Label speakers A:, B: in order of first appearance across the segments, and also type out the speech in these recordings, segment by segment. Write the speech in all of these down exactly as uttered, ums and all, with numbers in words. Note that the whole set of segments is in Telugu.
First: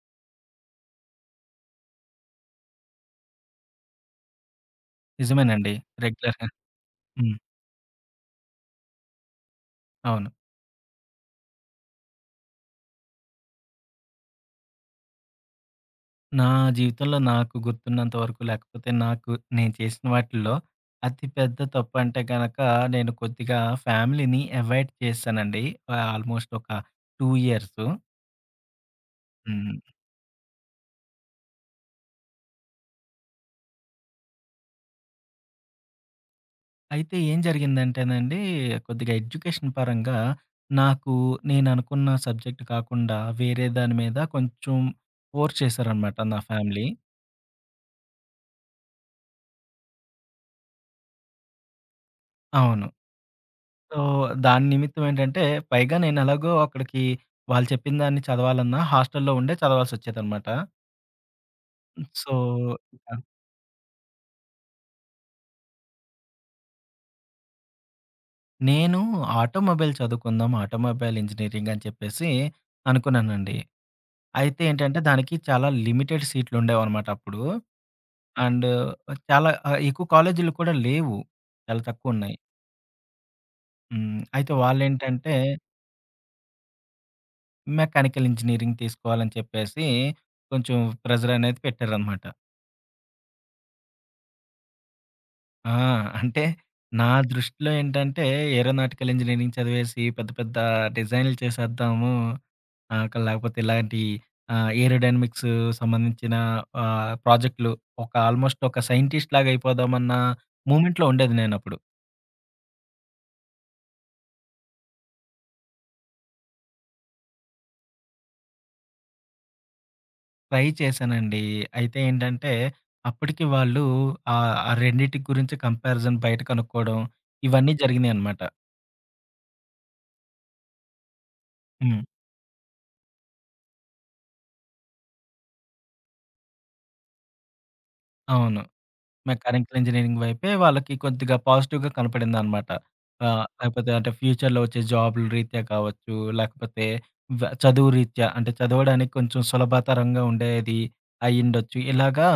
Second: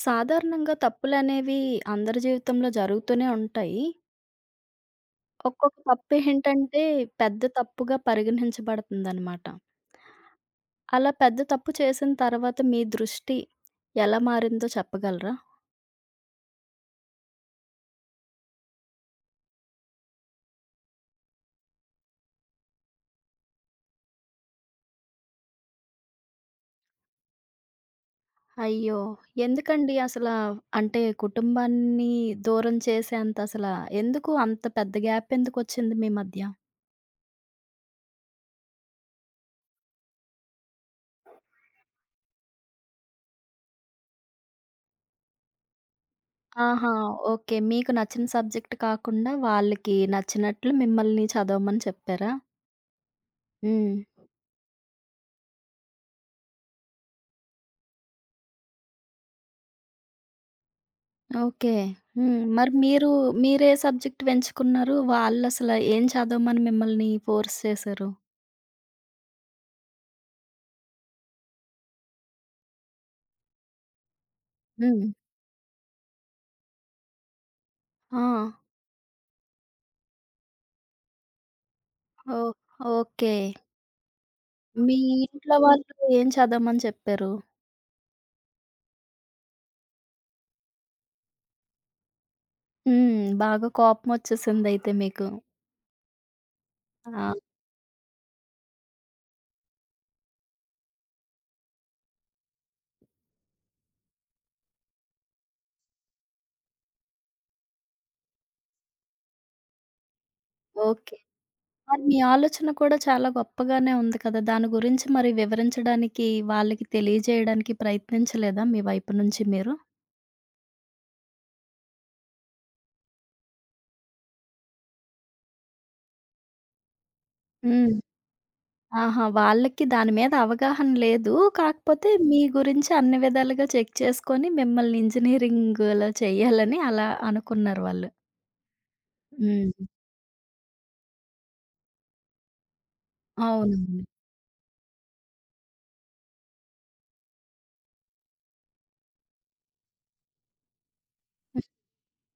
A: సాధారణంగా తప్పులనేవి అందరి జీవితంలో జరుగుతూనే ఉంటాయి.
B: నిజమేనండి.
A: ఒక్కొక్క
B: రెగ్యులర్‌గా
A: తప్పేంటంటే
B: హ్మ్.
A: పెద్ద తప్పుగా పరిగణించబడుతుందనమాట.
B: అవును.
A: అలా పెద్ద తప్పు చేసిన తర్వాత మీ దృష్టి ఎలా మారిందో చెప్పగలరా?
B: నా జీవితంలో నాకు గుర్తున్నంత వరకు లేకపోతే నాకు నేను చేసిన వాటిల్లో అతి పెద్ద తప్పంటే గనక నేను కొద్దిగా ఫ్యామిలీని అవాయిడ్ చేశానండి. ఆహ్, ఆల్‌మోస్ట్ ఒక రెండు ఇయర్స్.
A: అయ్యో!
B: హ్మ్.
A: ఎందుకండి అసల? అంటే కుటుంబాన్ని దూరం చేసేంత అసల ఎందుకు అంత పెద్ద గ్యాప్ ఎందుకొచ్చింది మీ మధ్య?
B: అయితే ఏం జరిగిందంటేనండి కొద్దిగా ఎడ్యుకేషన్ పరంగా నాకు నేననుకున్న సబ్జెక్ట్ కాకుండా వేరే దాని మీద కొంచెం ఫోర్స్ చేశారనమాట నా ఫ్యామిలీ.
A: ఆహా! ఓకే. మీకు నచ్చిన సబ్జెక్ట్ కాకుండా వాళ్ళకి నచ్చినట్లు మిమ్మల్ని చదవమని చెప్పారా?
B: అవును.
A: హ్మ్.
B: సో, దాని నిమిత్తం ఏంటంటే, పైగా నేనెలాగో అక్కడికి వాళ్ళు చెప్పిన దాన్ని చదవాలన్నా హాస్టల్‌లో ఉండే చదవాల్సొచ్చేదనమాట.
A: ఓకే.
B: సో,
A: హ్మ్. మరి
B: ఇక
A: మీరు మీరే సబ్జెక్ట్ వెంచుకున్నారు? వాళ్ళసల ఏం చదవమని మిమ్మల్ని ఫోర్స్ చేశారు?
B: నేను ఆటోమొబైల్ చదువుకుందాం, ఆటోమొబైల్ ఇంజినీరింగ్ అని చెప్పేసి అనుకున్నానండి. అయితే ఏంటంటే,
A: హ్మ్.
B: దానికి చాలా లిమిటెడ్ సీట్లుండేవనమాట అప్పుడు.
A: ఆ!
B: అండ్ చాలా ఆహ్, ఎక్కువ కాలేజీలు కూడా లేవు. చాలా తక్కువున్నాయి.
A: ఓహ్! ఓకే.
B: హ్మ్. అయితే
A: మీ
B: వాళ్ళేంటంటే,
A: ఇంట్లో వాళ్ళు ఏం చదవమని చెప్పారు?
B: మెకానికల్ ఇంజినీరింగ్ తీసుకోవాలని చెప్పేసి కొంచెం ప్రెజరనేది పెట్టారనమాట.
A: హ్మ్. బాగా కోపమొచ్చేసిందయితే మీకు.
B: ఆ! అంటే నా
A: ఆ!
B: దృష్టిలో ఏంటంటే, ఏరోనాటికల్ ఇంజినీరింగ్ చదివేసి పెద్ద పెద్ద డిజైన్‌లు చేసేద్దాము. ఆహ్, క లేకపోతే ఇలాంటి ఆహ్, ఏరోడైనమిక్స్ సంబంధించిన ఆహ్, ప్రాజెక్ట్‌లు ఒక ఆల్మోస్ట్ ఒక సైంటిస్ట్ లాగా అయిపోదామన్న మూమెంట్‌లో
A: ఓకే.
B: ఉండేది నేనప్పుడు.
A: మరి మీ ఆలోచన కూడా చాలా గొప్పగానే ఉంది కదా! దాని గురించి మరి వివరించడానికి, వాళ్ళకి తెలియజేయడానికి ప్రయత్నించలేదా మీ వైపు నుంచి మీరు?
B: ట్రై చేశానండి. అయితే ఏంటంటే, అప్పటికి వాళ్ళు ఆహ్, ఆ రెండిటి గురించి కంపారిజన్ బయట కనుక్కోవడం ఇవన్నీ
A: హ్మ్.
B: జరిగినాయన్నమాట.
A: ఆహా! వాళ్ళకి దాని మీద అవగాహన లేదు.
B: హ్మ్.
A: కాకపోతే మీ గురించి అన్ని విధాలుగా చెక్ చేసుకొని మిమ్మల్ని ఇంజినీరింగ్‌లో చెయ్యాలని అలా అనుకున్నారు వాళ్ళు.
B: అవును. మెకానికల్
A: హ్మ్.
B: ఇంజినీరింగ్ వైపే వాళ్ళకి కొద్దిగా పాజిటివ్‌గా కనపడిందనమాట. ఆహ్, లేకపోతే
A: అవునవును.
B: అంటే ఫ్యూచర్‌లో వచ్చే జాబ్‌ల రీత్యా కావచ్చు, లేకపోతే వ చదువు రీత్యా అంటే చదవడానికి కొంచెం సులభతరంగా ఉండేది అయ్యుండొచ్చు. ఇలాగా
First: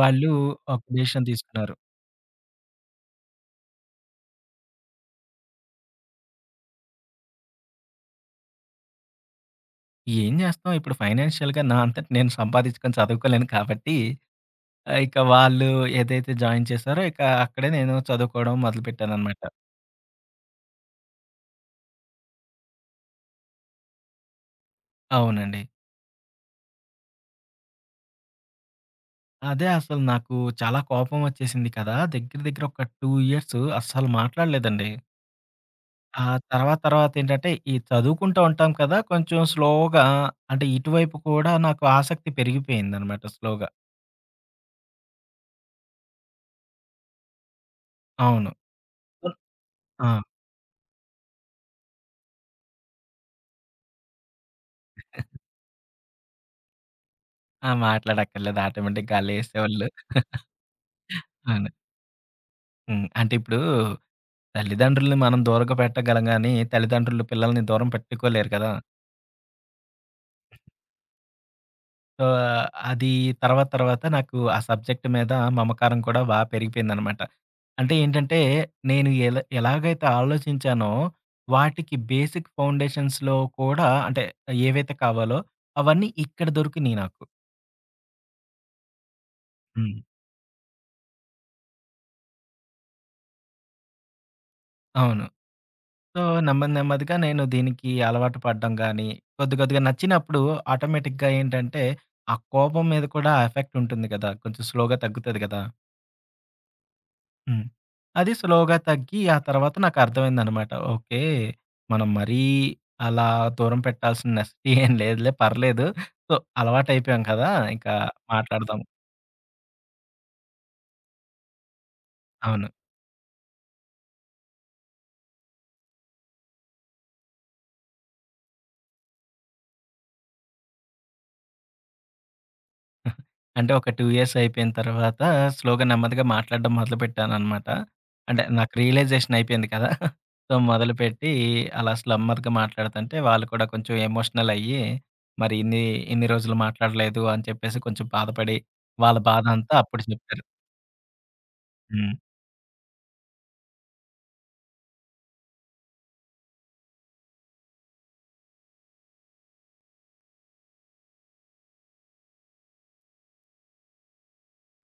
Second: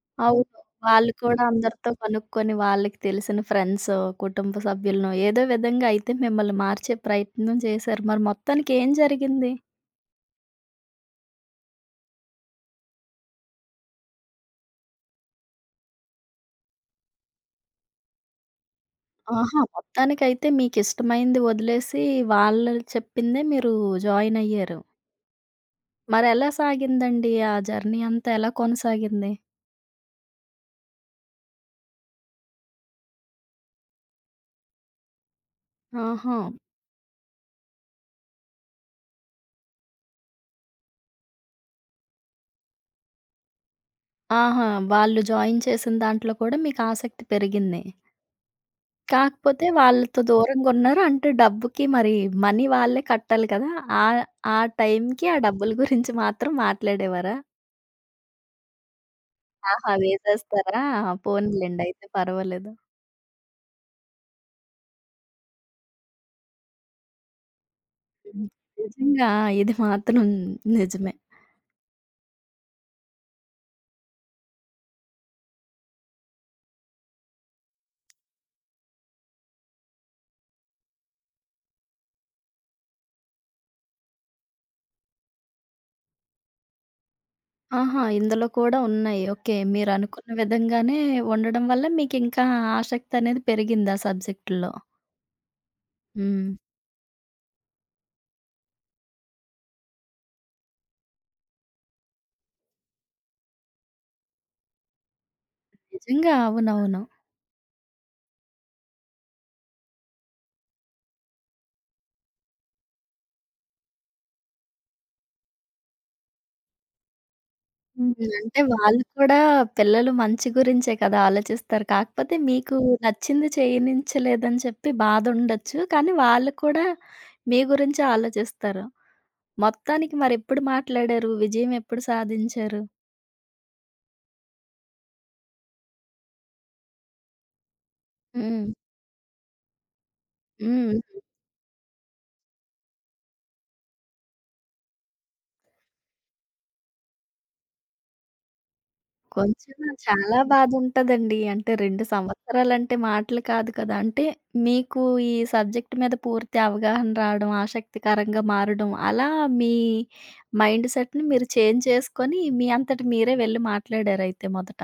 B: వాళ్ళు
A: అవును.
B: ఒక
A: వాళ్ళు
B: డెసిషన్
A: కూడా
B: తీసుకున్నారు.
A: అందరితో కనుక్కొని వాళ్ళకి తెలిసిన ఫ్రెండ్సో, కుటుంబ సభ్యులనో ఏదో విధంగా అయితే మిమ్మల్ని మార్చే ప్రయత్నం చేశారు. మరి మొత్తానికి ఏం జరిగింది?
B: ఏం చేస్తాం ఇప్పుడు ఫైనాన్షియల్‌గా నా అంతట నేను సంపాదించుకొని చదువుకోలేను కాబట్టి ఆహ్, ఇక వాళ్ళు ఏదైతే జాయిన్ చేశారో ఇక అక్కడే నేను చదువుకోవడం మొదలుపెట్టాననమాట.
A: ఆహా! మొత్తానికైతే మీకిష్టమైంది వదిలేసి వాళ్ళు చెప్పిందే మీరు జాయిన్ అయ్యారు.
B: అవునండి.
A: మరెలా సాగిందండి? ఆ జర్నీ అంతా ఎలా కొనసాగింది?
B: అదే అసలు నాకు చాలా కోపం వచ్చేసింది కదా! దగ్గర దగ్గర ఒక రెండు ఇయర్స్ అస్సలు మాట్లాడలేదండి. ఆ
A: ఆహా!
B: తర్వాత తర్వాత ఏంటంటే, ఈ చదువుకుంటూ ఉంటాం కదా! కొంచెం స్లోగా అంటే ఇటువైపు కూడా నాకు ఆసక్తి పెరిగిపోయిందనమాట స్లోగా.
A: ఆహా! వాళ్ళు జాయిన్ చేసిన దాంట్లో కూడా మీకు ఆసక్తి పెరిగింది.
B: అవును.
A: కాకపోతే
B: ఆ!
A: వాళ్ళతో దూరంగున్నారు. అంటే డబ్బుకి మరి మనీ వాళ్ళే కట్టాలి కదా! ఆ ఆ టైంకి ఆ డబ్బుల గురించి మాత్రం మాట్లాడేవారా?
B: ఆ! మాట్లాడక్కర్లేదు ఆటోమేటిక్‌గా ఆళ్ళేసేవాళ్ళు.
A: ఆహా! వేసేస్తారా?
B: అవును.
A: పోనీలెండి అయితే పర్వాలేదు.
B: హ్మ్. అంటే ఇప్పుడు తల్లిదండ్రులని మనం దూరంగా పెట్టగలం గానీ, తల్లిదండ్రులు పిల్లల్ని దూరం
A: హ్మ్.
B: పెట్టుకోలేరు కదా!
A: నిజంగా ఇది మాత్రం నిజమే.
B: సో, అది తర్వాత తర్వాత నాకు ఆ సబ్జెక్ట్ మీద మమకారం కూడా బా పెరిగిపోయిందనమాట. అంటే ఏంటంటే, నేను ఎలా ఎలాగైతే ఆలోచించానో, వాటికి బేసిక్ ఫౌండేషన్స్‌లో కూడా అంటే ఏవైతే కావాలో, అవన్నీ ఇక్కడ దొరికినియి నాకు.
A: ఆహా! ఇందులో కూడా ఉన్నాయి. ఓకే.
B: హ్మ్.
A: మీరనుకున్న విధంగానే ఉండడం వల్ల మీకింకా ఆసక్తనేది పెరిగింది ఆ సబ్జెక్ట్‌లో.
B: అవును. సో,
A: హ్మ్.
B: నెమ్మది నెమ్మదిగా నేను దీనికి అలవాటు పడడం గానీ, కొద్ది కొద్దిగా నచ్చినప్పుడు ఆటోమేటిక్‌గా ఏంటంటే, ఆ కోపం మీద కూడా ఎఫెక్ట్ ఉంటుంది కదా! కొంచెం స్లోగా తగ్గుతది కదా!
A: నిజంగా. అవునవును.
B: హ్మ్. అది స్లోగా తగ్గి ఆ తర్వాత నాకర్థమైందనమాట. ఓకే. మనం మరీ అలా దూరం పెట్టాల్సిన నెసెసిటీ ఏం లేదులే పర్లేదు. సో, అలవాటయిపోయాం కదా! ఇంకా
A: హ్మ్. అంటే
B: మాట్లాడదాం.
A: వాళ్ళు కూడా పిల్లలు మంచి గురించే కదా ఆలోచిస్తారు. కాకపోతే
B: అవును.
A: మీకు నచ్చింది చేయనించలేదని చెప్పి బాధుండొచ్చు. కానీ వాళ్ళు కూడా మీ గురించే ఆలోచిస్తారు. మొత్తానికి మరెప్పుడు మాట్లాడారు? విజయం ఎప్పుడు సాధించారు?
B: అంటే ఒక రెండు ఇయర్స్ అయిపోయిన తర్వాత స్లోగా నెమ్మదిగా మాట్లాడడం మొదలుపెట్టాననమాట. అంటే
A: హ్మ్.
B: నాకు రియలైజేషన్ అయిపోయింది కదా! సో,
A: హ్మ్.
B: మొదలుపెట్టి అలా స్లమ్మర్‌గా మాట్లాడుతుంటే వాళ్ళు కూడా కొంచెం ఎమోషనల్ అయ్యి, మరి ఇన్ని ఇన్ని రోజులు మాట్లాడలేదు అని చెప్పేసి కొంచెం బాధపడి, వాళ్ళ బాధంతా
A: కొంచెం
B: అప్పుడు
A: చాలా
B: చెప్పారు.
A: బాధుంటదండి. అంటే రెండు
B: హ్మ్.
A: సంవత్సరాలంటే మాటలు కాదు కదా! అంటే మీకు ఈ సబ్జెక్ట్ మీద పూర్తి అవగాహన రావడం, ఆసక్తికరంగా మారడం అలా మీ మైండ్ సెట్‌ని మీరు చేంజ్ చేసుకొని మీ అంతట మీరే వెళ్లి మాట్లాడారయితే మొదట.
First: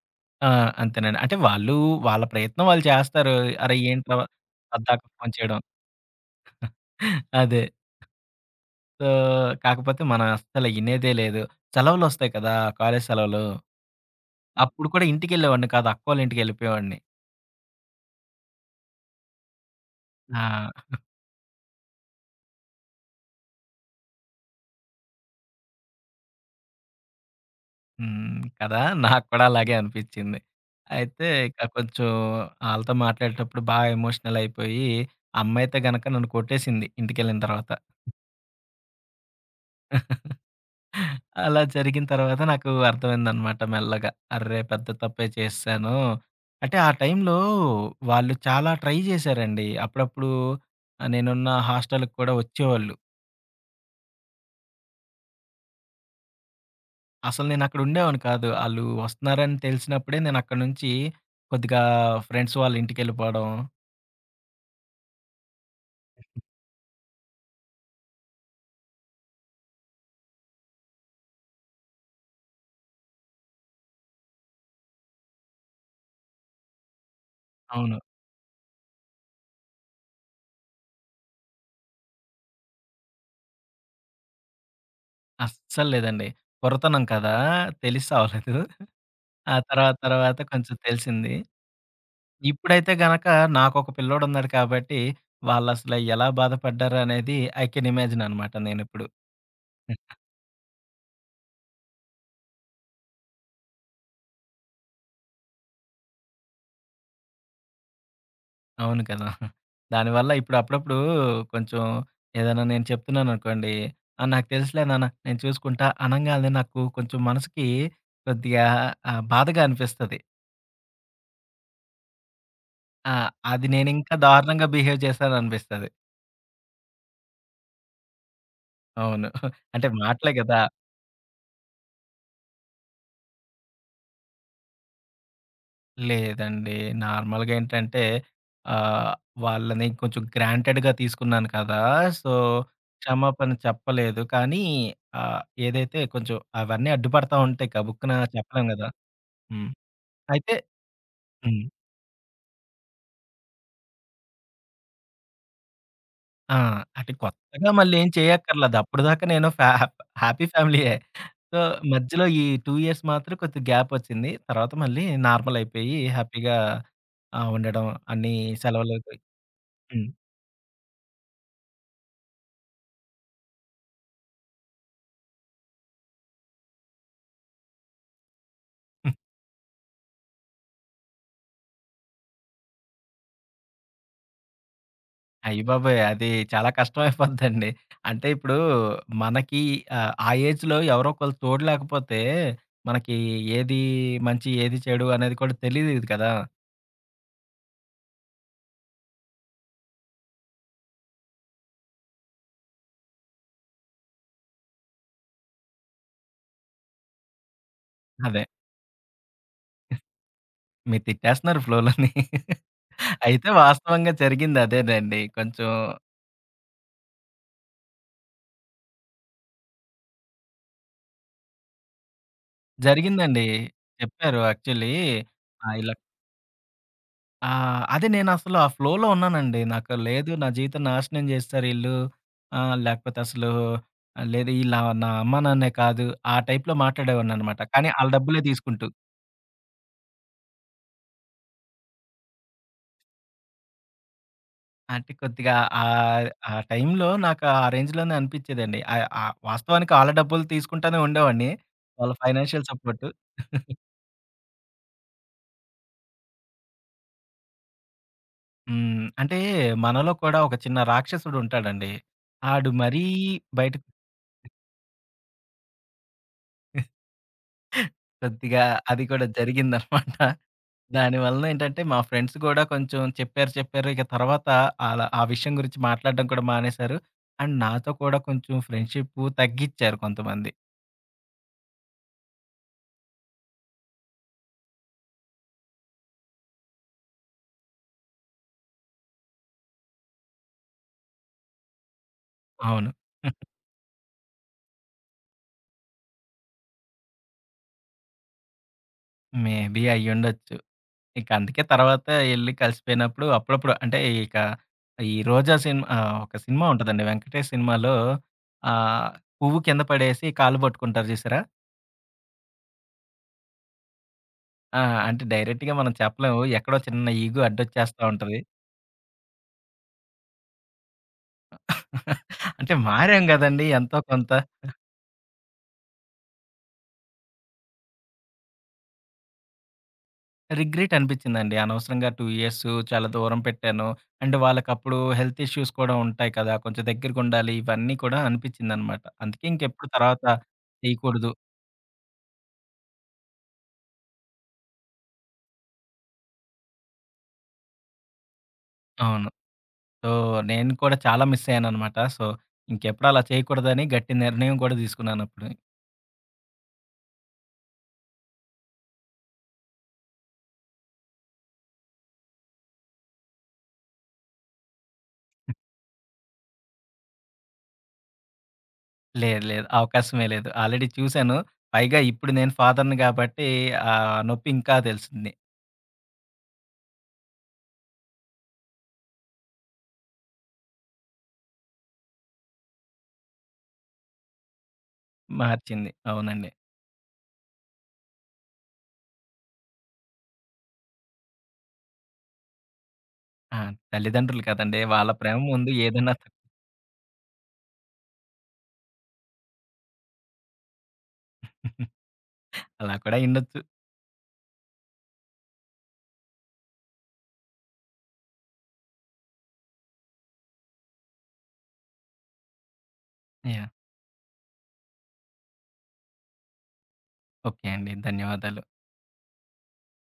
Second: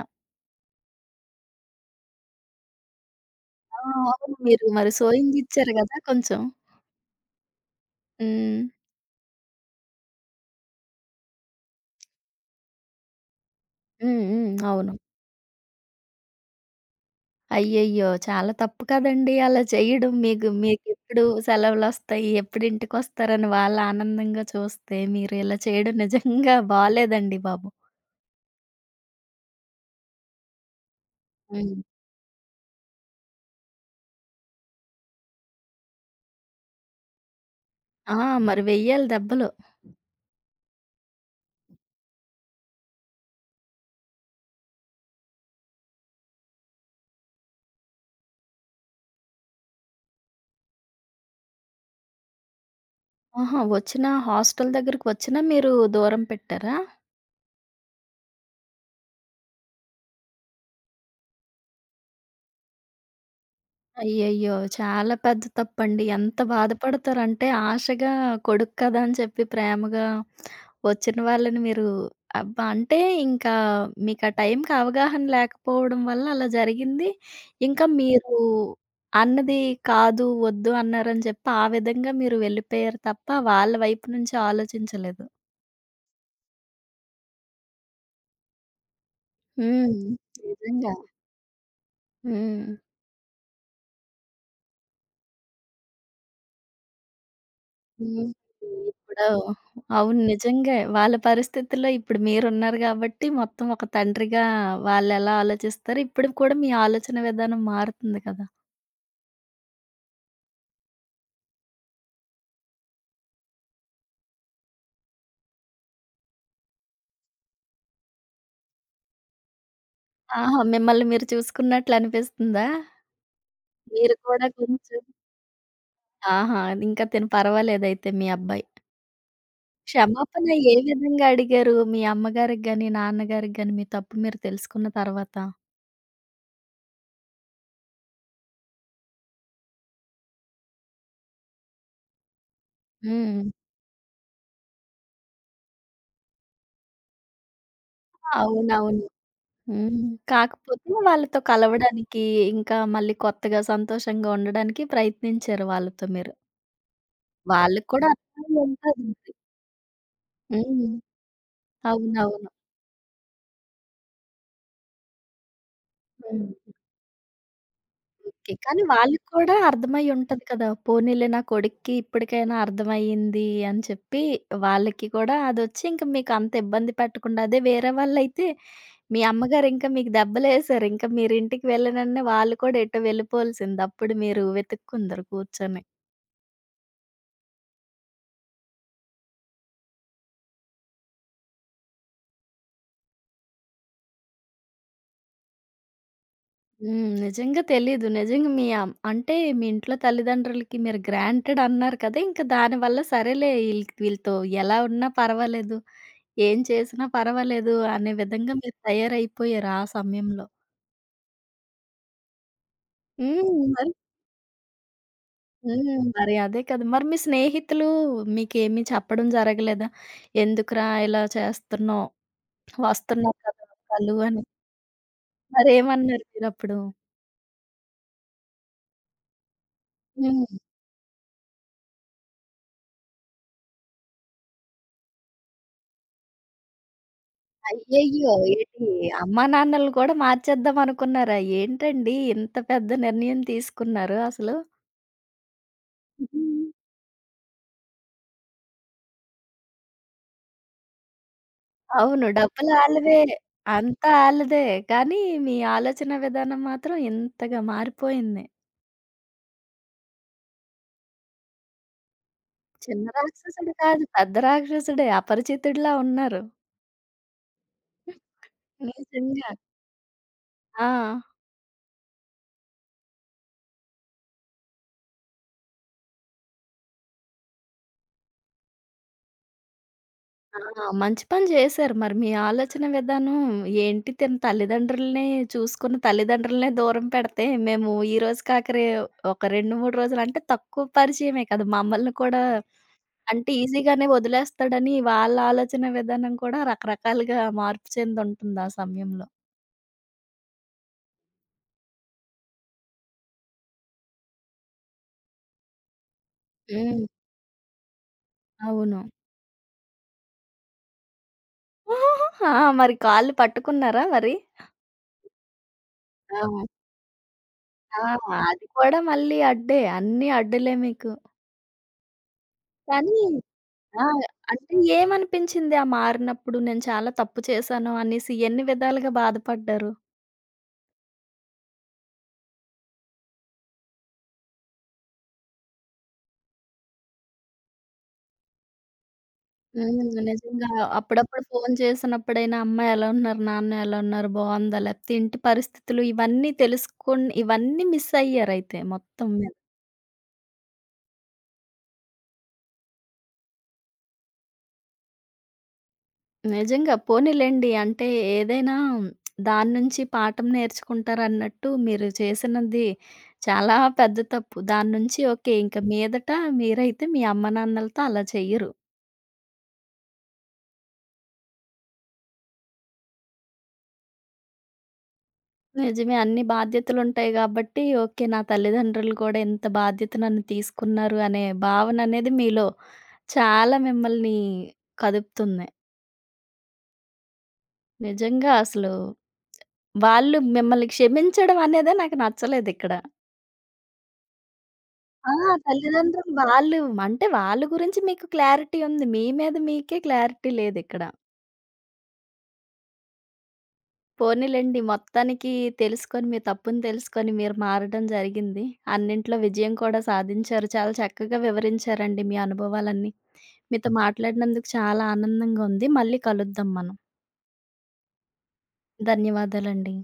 B: ఆ! అంతేనండి. అంటే వాళ్ళు వాళ్ళ ప్రయత్నం వాళ్ళు చేస్తారు. అరే!
A: ఆ!
B: ఏంట్రా
A: అవును. మీరు మరి
B: పద్దాక ఫోను చేయడం.
A: సోయింగిచ్చారు గదా! కొంచెం.
B: అదే.
A: హ్మ్.
B: సో, కాకపోతే మనం అస్సలు ఇనేదే లేదు. సెలవులొస్తాయి కదా! కాలేజీ సెలవులు.
A: హ్మ్. హ్మ్.
B: అప్పుడు
A: అవును.
B: కూడా ఇంటికెళ్ళేవాడిని కాదు. అక్కోళ్ళ ఇంటికెళ్ళిపోయేవాడిని.
A: అయ్యయ్యో! చాలా తప్పు కదండీ అలా చేయడం. మీకు
B: ఆ!
A: మీకెప్పుడు సెలవులొస్తాయి, ఎప్పుడు ఇంటికొస్తారని వాళ్ళు ఆనందంగా చూస్తే, మీరు ఇలా చేయడం నిజంగా బాలేదండి బాబు.
B: హ్మ్. కదా! నాకు కూడా అలాగే అనిపిచ్చింది. అయితే ఇక
A: హ్మ్.
B: కొంచెం ఆళ్ళతో మాట్లాడేటప్పుడు బాగా ఎమోషనల్ అయిపోయి, అమ్మ అయితే గనక నన్ను కొట్టేసింది ఇంటికెళ్ళిన తర్వాత.
A: ఆ! మరి వెయ్యాలి దెబ్బలు.
B: అలా జరిగిన తర్వాత నాకు అర్థమైందనమాట మెల్లగా. అర్రే! పెద్ద తప్పే చేసేసాను. అంటే ఆ టైంలో వాళ్ళు చాలా ట్రై జేశారండి. అప్పుడప్పుడు ఆహ్, నేనున్న హాస్టల్‌కి కూడా వచ్చేవాళ్ళు.
A: ఆహా! వచ్చినా హాస్టల్ దగ్గరకొచ్చినా మీరు దూరం పెట్టారా?
B: అసలు నేనక్కడ ఉండేవాడిని కాదు. ఆళ్ళు వస్తున్నారని తెలిసినప్పుడే నేనక్కడి నుంచి కొద్దిగా ఫ్రెండ్స్ వాళ్ళ ఇంటికెళ్ళిపోవడం.
A: అయ్యయ్యో! చాలా పెద్ద తప్పండి. ఎంత బాధపడతారంటే ఆశగా కొడుకు కదా అని చెప్పి ప్రేమగా వచ్చిన వాళ్ళని మీరు అబ్బా! అంటే ఇంకా మీకా టైంకి అవగాహన లేకపోవడం వల్ల అలా జరిగింది. ఇంకా
B: అవును.
A: మీరు అన్నది కాదు, వద్దు అన్నారని చెప్పి ఆ విధంగా మీరు వెళ్ళిపోయారు తప్ప వాళ్ళ వైపు నుంచి ఆలోచించలేదు.
B: అస్సలు లేదండి. కొరతనం కదా! తెలిసి అవ్వలేదు. ఆ తర్వాత
A: హ్మ్.
B: తర్వాత కొంచెం
A: నిజంగా.
B: తెలిసింది.
A: హ్మ్.
B: ఇప్పుడైతే గనక నాకొక పిల్లోడున్నాడు కాబట్టి, వాళ్ళసల ఎలా బాధపడ్డారు అనేది ఐ కెన్ ఇమాజిన్
A: హ్మ్.
B: అనమాట నేనిప్పుడు.
A: ఇప్పుడు
B: హ్మ్.
A: అవును. నిజంగే. వాళ్ళ పరిస్థితుల్లో ఇప్పుడు మీరున్నారు గాబట్టి మొత్తం ఒక తండ్రిగా వాళ్ళెలా ఆలోచిస్తారు, ఇప్పుడు కూడా మీ ఆలోచన విధానం మారుతుంది కదా!
B: అవును కదా! దానివల్ల ఇప్పుడు అప్పుడప్పుడు కొంచెం ఏదైనా నేను చెప్తున్నాననుకోండి, "ఆ! నాకు తెలుసులే నాన్న నేను చూసుకుంటా" అనంగాల్నే నాకు కొంచెం మనసుకి కొద్దిగా ఆహ్, బాధగా అనిపిస్తది.
A: ఆహా! మిమ్మల్ని మీరు చూసుకున్నట్లు అనిపిస్తుందా?
B: ఆ! అది నేనింకా
A: మీరు కూడా
B: దారుణంగా
A: కొంచెం
B: బిహేవ్ చేశాననిపిస్తది.
A: ఆహా! ఇంకా తిను పర్వాలేదయితే మీ అబ్బాయి.
B: అవును. అంటే మాటలే
A: క్షమాపణ
B: గదా!
A: ఏ విధంగా అడిగారు? మీ అమ్మగారికి గాని, నాన్నగారికి గాని మీ తప్పు మీరు తెలుసుకున్న తర్వాత?
B: లేదండి. నార్మల్‌గా ఏంటంటే ఆహ్, వాళ్ళని కొంచెం గ్రాంటెడ్‌గా తీసుకున్నాను కదా! సో,
A: హ్మ్.
B: క్షమాపణ చెప్పలేదు. కానీ ఆహ్, ఏదైతే కొంచెం అవన్నీ అడ్డుపడతా ఉంటాయి గబుక్కున చెప్పలేం గదా!
A: అవునవును.
B: హ్మ్.
A: హ్మ్.
B: అయితే
A: కాకపోతే వాళ్ళతో
B: హ్మ్.
A: కలవడానికి, ఇంకా మళ్ళీ కొత్తగా సంతోషంగా ఉండడానికి ప్రయత్నించారు వాళ్ళతో మీరు.
B: ఆ! అంటే కొత్తగా
A: వాళ్ళకి
B: మళ్ళీ
A: కూడా
B: ఏం చేయక్కర్లేదు.
A: అర్థమయ్యుంటది.
B: అప్పటిదాకా నేను ఫ్యా హ్యాపీ
A: హ్మ్.
B: ఫ్యామిలీయే. సో, మధ్యలో ఈ
A: అవునవును.
B: రెండు ఇయర్స్ మాత్రం కొద్దిగా గ్యాపొచ్చింది. తర్వాత మళ్ళీ నార్మల్ అయిపోయి హ్యాపీగా
A: హ్మ్.
B: ఆహ్, ఉండడం అన్ని
A: ఓకే. కానీ
B: సెలవులకి
A: వాళ్ళకి కూడా అర్థమై
B: హ్మ్.
A: ఉంటది కదా! పోనీలే నా కొడుక్కి ఇప్పటికైనా అర్థమయ్యింది అని చెప్పి, వాళ్ళకి కూడా అదొచ్చి ఇంక మీకు అంత ఇబ్బంది పెట్టకుండా అదే వేరే వాళ్ళైతే మీ అమ్మగారు ఇంకా మీకు దెబ్బలేసారు. ఇంక మీరింటికి వెళ్ళినెంటనే వాళ్ళు కూడా ఎటో వెళ్ళిపోవాల్సింది. అప్పుడు మీరు వెతుక్కుందరు
B: అయ్య
A: కూర్చొని.
B: బాబోయ్! అది చాలా కష్టమైపోద్దండి. అంటే ఇప్పుడు మనకి ఆహ్, ఆ ఏజ్‌లో ఎవరో ఒకళ్ళు తోడు లేకపోతే మనకి ఏది మంచి, ఏది చెడు అనేది కూడా తెలీదు కదా!
A: హ్మ్. నిజంగా తెలీదు. నిజంగా మీ అమ్ అంటే మీ ఇంట్లో తల్లిదండ్రులకి మీరు గ్రాంటెడ్ అన్నారు కదా! ఇంక దానివల్ల సరేలే ఈళ్ళకి వీళ్ళతో ఎలా ఉన్నా పర్వాలేదు. ఏం చేసినా పర్వాలేదు అనే
B: అదే.
A: విధంగా మీరు తయారైపోయారు ఆ సమయంలో.
B: మీరు తిట్టేస్తున్నారు ఫ్లోలోని. అయితే
A: హ్మ్. మరి
B: వాస్తవంగా జరిగింది అదేనండి. కొంచెం
A: హ్మ్. మరి అదే కదా! మరి మీ స్నేహితులు మీకేమి చెప్పడం జరగలేదా? ఎందుకురా ఇలా చేస్తున్నావు? వస్తున్నారు
B: జరిగిందండి.
A: కదా! ఒక్కళ్ళు
B: చెప్పారు
A: అని.
B: యాక్చువల్లీ ఆహ్, ఇలా
A: మరేమన్నారు మీరప్పుడు?
B: ఆ! అదే నేనసలు ఆ ఫ్లోలో ఉన్నానండి. నాకు లేదు నా
A: హ్మ్.
B: జీవితం నాశనం చేసేసారు ఈళ్ళు. ఆహ్, లేకపోతే అసలు లేదు ఈళ్ళు నా నా అమ్మా నాన్నే కాదు. ఆ టైప్‌లో మాట్లాడేవాడిననమాట. కానీ ఆళ్ళ
A: అయ్యయ్యో!
B: డబ్బులే తీసుకుంటూ.
A: ఏంటి అమ్మా నాన్నలు కూడా మార్చేద్దాం అనుకున్నారా? ఏంటండి ఇంత పెద్ద నిర్ణయం తీసుకున్నారు అసలు?
B: అంటే కొద్దిగా ఆహ్, ఆ టైంలో నాకు ఆ రేంజ్‌లోనే అనిపిచ్చేదండి. ఆహ్, ఆహ్, వాస్తవానికి ఆళ్ళ డబ్బులు తీసుకుంటానే ఉండేవాడిని. వాళ్ళ
A: అవును.
B: ఫైనాన్షియల్
A: డబ్బులు
B: సపోర్ట్.
A: ఆళ్ళవే. అంతా ఆళ్ళదే. కానీ మీ ఆలోచన విధానం మాత్రం ఇంతగా మారిపోయింది.
B: హ్మ్. అంటే మనలో కూడా ఒక చిన్న రాక్షసుడు ఉంటాడండి. ఆడు మరీ
A: చిన్న రాక్షసుడు
B: బయట
A: కాదు. పెద్ద రాక్షసుడే. అపరిచితుడిలా ఉన్నారు.
B: కొద్దిగా అది కూడా
A: నిజంగా.
B: జరిగిందనమాట.
A: ఆ!
B: దాని వలన ఏంటంటే, మా ఫ్రెండ్స్ కూడా కొంచెం చెప్పారు, చెప్పారు. ఇక తర్వాత అలా ఆ విషయం గురించి మాట్లాడడం కూడా మానేశారు. అండ్ నాతో కూడా కొంచెం ఫ్రెండ్‌షిప్పు తగ్గిచ్చారు కొంతమంది.
A: ఆ! మంచి పని చేశారు. మరి మీ ఆలోచన విధానం ఏంటి తిన తల్లిదండ్రులని చూసుకున్న తల్లిదండ్రులనే దూరం పెడితే మేము ఈ రోజు కాక రే ఒక రెండు, మూడు రోజులు అంటే తక్కువ పరిచయమే కదా! మమ్మల్ని కూడా
B: అవును.
A: అంటే ఈజీగానే వదిలేస్తాడని వాళ్ళ ఆలోచన విధానం కూడా రకరకాలుగా మార్పు చెందుంటుంది ఆ సమయంలో.
B: మేబీ అయ్యుండొచ్చు. ఇక అందుకే తర్వాత ఎళ్లి కలిసిపోయినప్పుడు అప్పుడప్పుడు అంటే ఇక ఈ 'రోజా' సినిమా ఆహ్, ఒక సినిమా ఉంటదండి.
A: హ్మ్.
B: వెంకటేష్ సినిమాలో
A: అవును.
B: ఆహ్, పువ్వు కింద పడేసి కాళ్ళు పట్టుకుంటారు చూసారా?
A: ఆ! మరి కాళ్ళు పట్టుకున్నారా మరి?
B: ఆ! అంటే డైరెక్ట్‌గా మనం
A: ఆ!
B: చెప్పలేము. ఎక్కడో చిన్న ఈగో అడ్డొచ్చేస్తా
A: ఆ!
B: ఉంటది.
A: అది కూడా మళ్ళీ అడ్డే. అన్నీ అడ్డులే మీకు.
B: అంటే
A: కానీ
B: మారాం గదండీ! ఎంతో
A: ఆ!
B: కొంత.
A: అంటే ఏమనిపించింది ఆ మారినప్పుడు? నేను చాలా తప్పు చేశాను అనేసి ఎన్ని విధాలుగా బాధపడ్డారు?
B: రిగ్రెట్ అనిపిచ్చిందండి. అనవసరంగా రెండు ఇయర్స్ చాలా దూరం పెట్టాను. అండ్ వాళ్ళకప్పుడు హెల్త్ ఇష్యూస్ కూడా ఉంటాయి కదా! కొంచెం దగ్గరగుండాలి. ఇవన్నీ కూడా అనిపిచ్చిందనమాట. అందుకే ఇంకెప్పుడు
A: హ్మ్.
B: తర్వాత
A: నిజంగా
B: చేయకూడదు.
A: అప్పుడప్పుడు ఫోను చేసినప్పుడైనా అమ్మ ఎలా ఉన్నారు? నాన్న ఎలా ఉన్నారు? బావుందా? లేపోతే ఇంటి పరిస్థితులు ఇవన్నీ తెలుసుకొని ఇవన్నీ మిస్ అయ్యారైతే
B: అవును.
A: మొత్తం మీద.
B: సో, నేను కూడా చాలా మిస్ అయ్యాననమాట. సో, ఇంకెప్పుడు అలా చేయకూడదని గట్టి నిర్ణయం కూడా తీసుకున్నానప్పుడు.
A: నిజంగా పోనీలెండి. అంటే ఏదైనా దాని నుంచి పాఠం నేర్చుకుంటారన్నట్టు మీరు చేసినది చాలా పెద్ద తప్పు. దాని నుంచి ఓకే. ఇంక మీదట మీరైతే మీ అమ్మ నాన్నలతో అలా చెయ్యరు.
B: లేదు, లేదు. అవకాశమే లేదు. ఆల్రెడీ చూసాను. పైగా ఇప్పుడు నేను ఫాదర్‌ని గాబట్టి ఆ నొప్పి ఇంకా తెలిసింది.
A: నిజమే అన్ని బాధ్యతలుంటాయి గాబట్టి ఓకే. నా తల్లిదండ్రులు కూడా ఇంత బాధ్యత నన్ను తీసుకున్నారు అనే భావననేది మీలో చాలా మిమ్మల్ని కదుపుతుంది.
B: మార్చింది. అవునండి.
A: నిజంగా అసలు వాళ్ళు మిమ్మల్ని క్షమించడం అనేదే నాకు నచ్చలేదిక్కడ.
B: ఆ! తల్లిదండ్రులు కదండీ! వాళ్ళ
A: ఆ!
B: ప్రేమ ముందు ఏదైనా
A: తల్లిదండ్రులు
B: తక్
A: వాళ్ళు అంటే వాళ్ళ గురించి మీకు క్లారిటీ ఉంది. మీ మీద మీకే క్లారిటీ లేదిక్కడ.
B: అలా కూడా అయ్యుండొచ్చు.
A: పోనీలెండి మొత్తానికి తెలుసుకొని మీ తప్పుని తెలుసుకొని మీరు మారడం జరిగింది. అన్నింట్లో విజయం కూడా సాధించారు. చాలా చక్కగా వివరించారండి మీ అనుభవాలన్నీ.
B: యాహ్!
A: మీతో మాట్లాడినందుకు చాలా ఆనందంగా ఉంది. మళ్ళీ కలుద్దాం మనం.
B: ఓకే అండి. ధన్యవాదాలు.
A: ధన్యవాదాలండి.